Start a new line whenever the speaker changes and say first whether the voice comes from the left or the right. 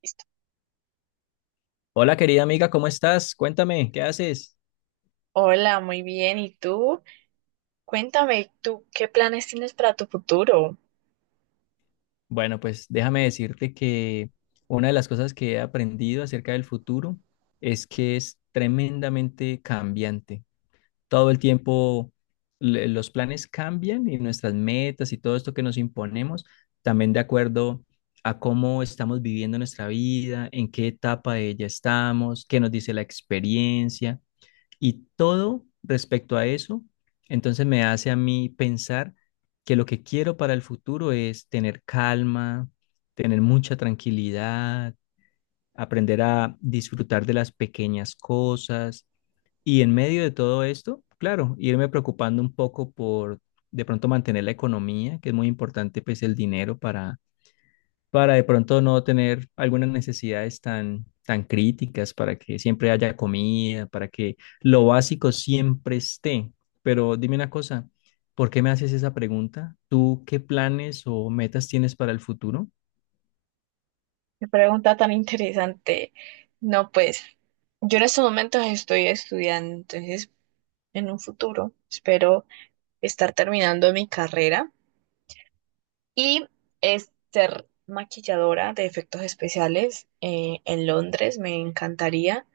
right: Listo.
left: Hola querida amiga, ¿cómo estás? Cuéntame, ¿qué haces?
right: Hola, muy bien. ¿Y tú? Cuéntame, ¿tú qué planes tienes para tu futuro?
left: Bueno, pues déjame decirte que una de las cosas que he aprendido acerca del futuro es que es tremendamente cambiante. Todo el tiempo los planes cambian y nuestras metas y todo esto que nos imponemos, también de acuerdo a cómo estamos viviendo nuestra vida, en qué etapa de ella estamos, qué nos dice la experiencia. Y todo respecto a eso, entonces me hace a mí pensar que lo que quiero para el futuro es tener calma, tener mucha tranquilidad, aprender a disfrutar de las pequeñas cosas. Y en medio de todo esto, claro, irme preocupando un poco por de pronto mantener la economía, que es muy importante, pues el dinero para de pronto no tener algunas necesidades tan críticas, para que siempre haya comida, para que lo básico siempre esté. Pero dime una cosa, ¿por qué me haces esa pregunta? ¿Tú qué planes o metas tienes para el futuro?
right: Qué pregunta tan interesante. No, pues yo en estos momentos estoy estudiando, entonces en un futuro espero estar terminando mi carrera y es ser maquilladora de efectos especiales en Londres. Me encantaría.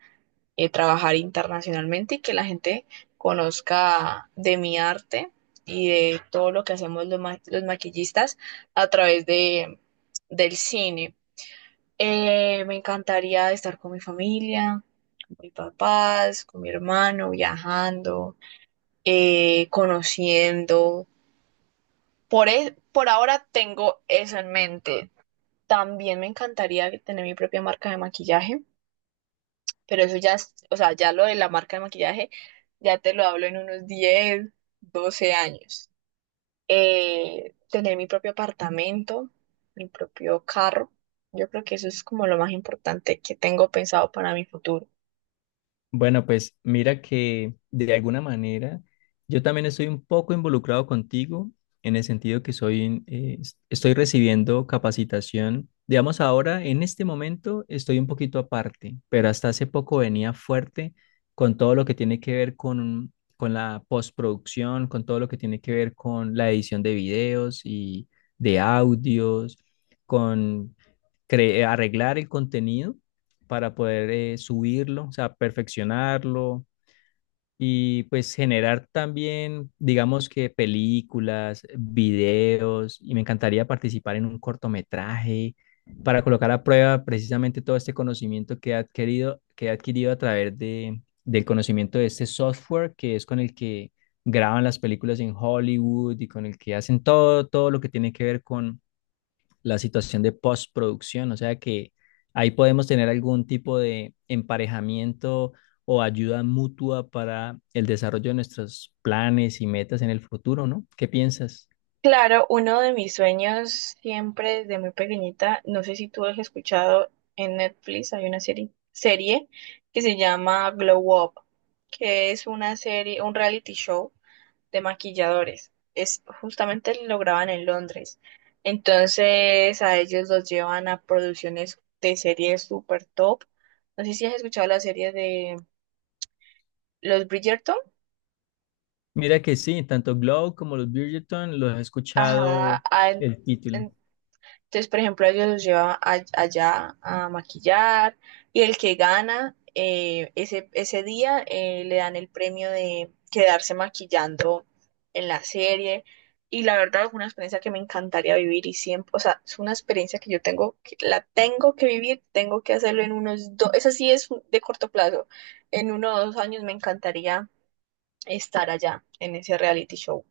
right: Trabajar internacionalmente y que la gente conozca de mi arte y de todo lo que hacemos los maquillistas a través del cine. Me encantaría estar con mi familia, con mis papás, con mi hermano, viajando, conociendo. Por ahora tengo eso en mente. También me encantaría tener mi propia marca de maquillaje. Pero eso ya, o sea, ya lo de la marca de maquillaje, ya te lo hablo en unos 10 12 años. Tener mi propio apartamento, mi propio carro, yo creo que eso es como lo más importante que tengo pensado para mi futuro.
left: Bueno, pues mira que de alguna manera yo también estoy un poco involucrado contigo en el sentido que soy, estoy recibiendo capacitación. Digamos, ahora en este momento estoy un poquito aparte, pero hasta hace poco venía fuerte con todo lo que tiene que ver con la postproducción, con todo lo que tiene que ver con la edición de videos y de audios, con arreglar el contenido para poder subirlo, o sea, perfeccionarlo y pues generar también, digamos que películas, videos, y me encantaría participar en un cortometraje para colocar a prueba precisamente todo este conocimiento que he adquirido, a través del conocimiento de este software que es con el que graban las películas en Hollywood y con el que hacen todo, todo lo que tiene que ver con la situación de postproducción, o sea que ahí podemos tener algún tipo de emparejamiento o ayuda mutua para el desarrollo de nuestros planes y metas en el futuro, ¿no? ¿Qué piensas?
right: Claro, uno de mis sueños siempre desde muy pequeñita, no sé si tú has escuchado en Netflix, hay una serie que se llama Glow Up, que es una serie, un reality show de maquilladores. Es justamente lo graban en Londres. Entonces a ellos los llevan a producciones de series super top. No sé si has escuchado la serie de los Bridgerton.
left: Mira que sí, tanto Glow como los Bridgerton los he
right: Ajá,
left: escuchado el título.
right: entonces, por ejemplo, ellos los llevan allá a maquillar y el que gana ese día le dan el premio de quedarse maquillando en la serie. Y la verdad es una experiencia que me encantaría vivir y siempre, o sea, es una experiencia que yo tengo, la tengo que vivir, tengo que hacerlo en unos 2, esa sí es de corto plazo, en 1 o 2 años me encantaría estar allá en ese reality show.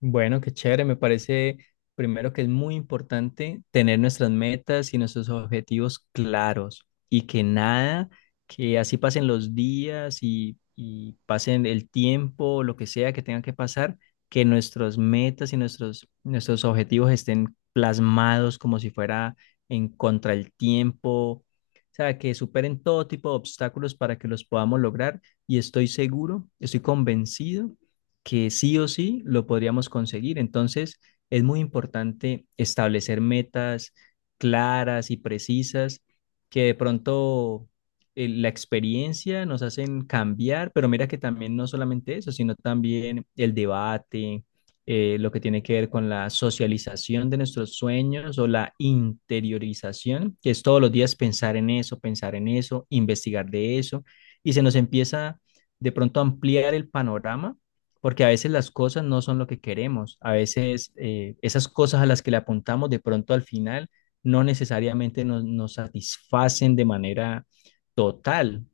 left: Bueno, qué chévere. Me parece primero que es muy importante tener nuestras metas y nuestros objetivos claros y que nada, que así pasen los días y pasen el tiempo, lo que sea que tenga que pasar, que nuestras metas y nuestros objetivos estén plasmados como si fuera en contra el tiempo. O sea, que superen todo tipo de obstáculos para que los podamos lograr. Y estoy seguro, estoy convencido que sí o sí lo podríamos conseguir. Entonces, es muy importante establecer metas claras y precisas que de pronto la experiencia nos hacen cambiar, pero mira que también no solamente eso, sino también el debate, lo que tiene que ver con la socialización de nuestros sueños o la interiorización, que es todos los días pensar en eso, investigar de eso, y se nos empieza de pronto a ampliar el panorama porque a veces las cosas no son lo que queremos, a veces esas cosas a las que le apuntamos de pronto al final no necesariamente nos satisfacen de manera total.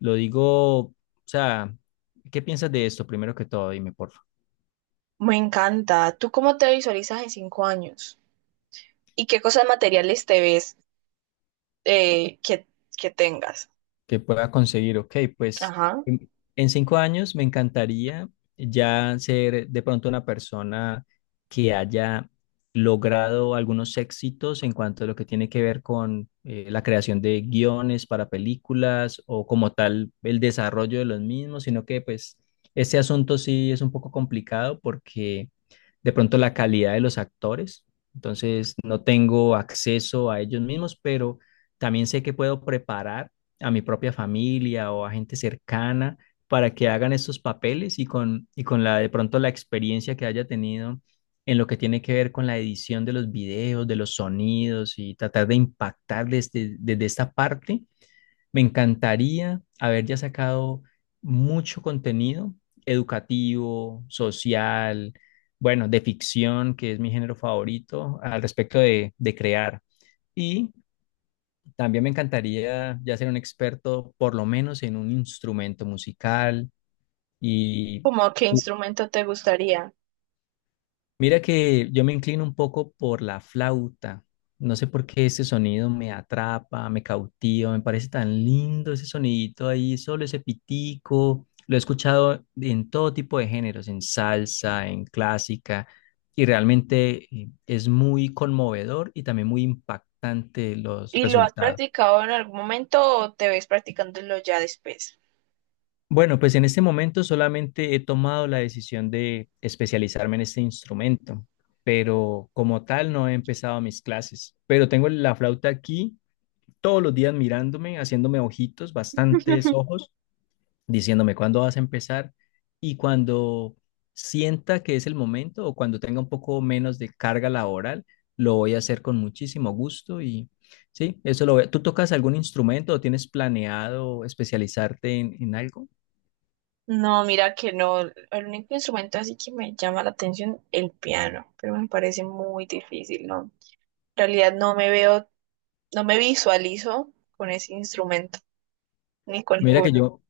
left: Lo digo, o sea, ¿qué piensas de esto primero que todo? Dime, por
right: Me encanta. ¿Tú cómo te visualizas en 5 años? ¿Y qué cosas materiales te ves eh, que, que tengas?
left: que pueda conseguir, ok, pues
right: Ajá.
left: en, en 5 años me encantaría ya ser de pronto una persona que haya logrado algunos éxitos en cuanto a lo que tiene que ver con la creación de guiones para películas o como tal el desarrollo de los mismos, sino que pues este asunto sí es un poco complicado porque de pronto la calidad de los actores, entonces no tengo acceso a ellos mismos, pero también sé que puedo preparar a mi propia familia o a gente cercana para que hagan estos papeles y y con la de pronto la experiencia que haya tenido en lo que tiene que ver con la edición de los videos, de los sonidos y tratar de impactar desde esta parte. Me encantaría haber ya sacado mucho contenido educativo, social, bueno, de ficción, que es mi género favorito al respecto de crear. Y también me encantaría ya ser un experto, por lo menos en un instrumento musical. Y
right: ¿Cómo qué
left: u-
right: instrumento te gustaría?
left: mira que yo me inclino un poco por la flauta. No sé por qué ese sonido me atrapa, me cautiva, me parece tan lindo ese sonidito ahí, solo ese pitico. Lo he escuchado en todo tipo de géneros, en salsa, en clásica, y realmente es muy conmovedor y también muy impactante los
right: ¿Y lo has
left: resultados.
right: practicado en algún momento o te ves practicándolo ya después?
left: Bueno, pues en este momento solamente he tomado la decisión de especializarme en este instrumento, pero como tal no he empezado mis clases. Pero tengo la flauta aquí todos los días mirándome, haciéndome ojitos, bastantes ojos, diciéndome cuándo vas a empezar y cuando sienta que es el momento o cuando tenga un poco menos de carga laboral, lo voy a hacer con muchísimo gusto y sí, eso lo voy a- ¿Tú tocas algún instrumento o tienes planeado especializarte en algo?
right: No, mira que no. El único instrumento así que me llama la atención, el piano, pero me parece muy difícil, ¿no? En realidad no me veo, no me visualizo con ese instrumento, ni con
left: Mira que
right: ninguno.
left: yo,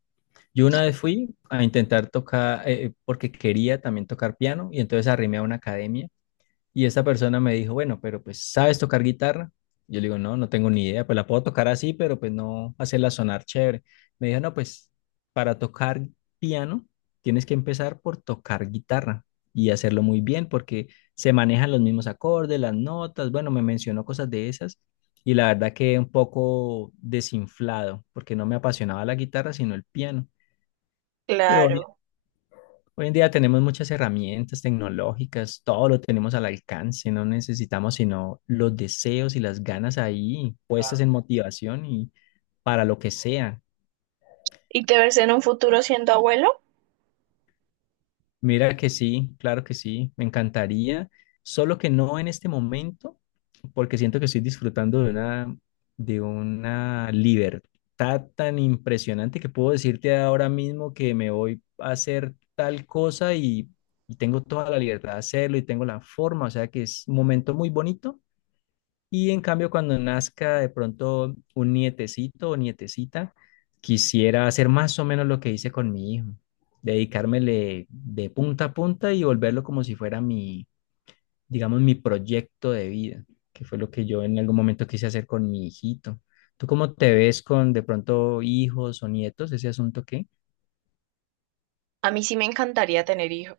left: Yo una vez fui a intentar tocar, porque quería también tocar piano, y entonces arrimé a una academia, y esa persona me dijo, bueno, pero pues, ¿sabes tocar guitarra? Yo le digo, no, no tengo ni idea, pues la puedo tocar así, pero pues no hacerla sonar chévere. Me dijo, no, pues para tocar piano tienes que empezar por tocar guitarra y hacerlo muy bien, porque se manejan los mismos acordes, las notas, bueno, me mencionó cosas de esas, y la verdad que un poco desinflado, porque no me apasionaba la guitarra, sino el piano. Pero
right: Claro.
left: hoy en día tenemos muchas herramientas tecnológicas, todo lo tenemos al alcance, no necesitamos sino los deseos y las ganas ahí puestas en motivación y para lo que sea.
right: ¿Y te ves en un futuro siendo abuelo?
left: Mira que sí, claro que sí, me encantaría, solo que no en este momento porque siento que estoy disfrutando de una libertad tan impresionante que puedo decirte ahora mismo que me voy a hacer tal cosa y tengo toda la libertad de hacerlo y tengo la forma, o sea que es un momento muy bonito. Y en cambio, cuando nazca de pronto un nietecito o nietecita, quisiera hacer más o menos lo que hice con mi hijo, dedicármele de punta a punta y volverlo como si fuera digamos, mi proyecto de vida, que fue lo que yo en algún momento quise hacer con mi hijito. ¿Tú cómo te ves con de pronto hijos o nietos? ¿Ese asunto qué?
right: A mí sí me encantaría tener hijos.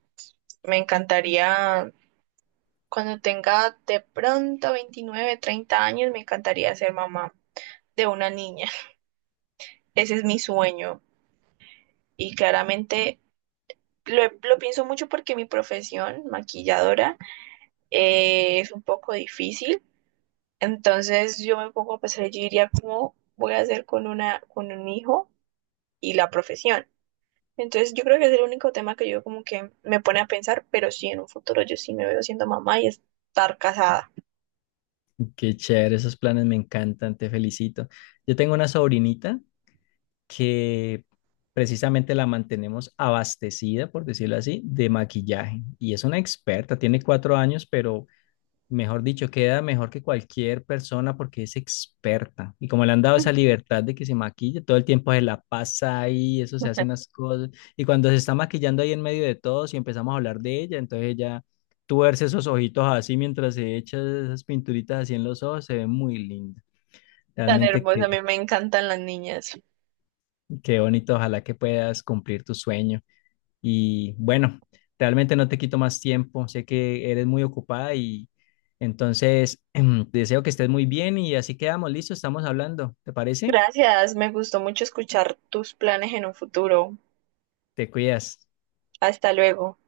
right: Me encantaría, cuando tenga de pronto 29, 30 años, me encantaría ser mamá de una niña. Ese es mi sueño. Y claramente lo pienso mucho porque mi profesión, maquilladora, es un poco difícil. Entonces yo me pongo a pensar, yo diría, ¿cómo voy a hacer con una, con un hijo y la profesión? Entonces yo creo que es el único tema que yo como que me pone a pensar, pero sí, en un futuro yo sí me veo siendo mamá y estar casada.
left: Qué chévere, esos planes me encantan, te felicito. Yo tengo una sobrinita que precisamente la mantenemos abastecida, por decirlo así, de maquillaje. Y es una experta, tiene 4 años, pero mejor dicho, queda mejor que cualquier persona porque es experta. Y como le han dado esa libertad de que se maquille, todo el tiempo se la pasa ahí, eso se hace unas cosas. Y cuando se está maquillando ahí en medio de todos y empezamos a hablar de ella, entonces ella tuerce esos ojitos así mientras se echa esas pinturitas así en los ojos, se ve muy linda.
right: Tan
left: Realmente
right: hermosa, a mí me encantan las niñas.
left: qué bonito, ojalá que puedas cumplir tu sueño. Y bueno, realmente no te quito más tiempo, sé que eres muy ocupada y entonces deseo que estés muy bien y así quedamos, listo, estamos hablando, ¿te parece?
right: Gracias, me gustó mucho escuchar tus planes en un futuro.
left: Te cuidas.
right: Hasta luego.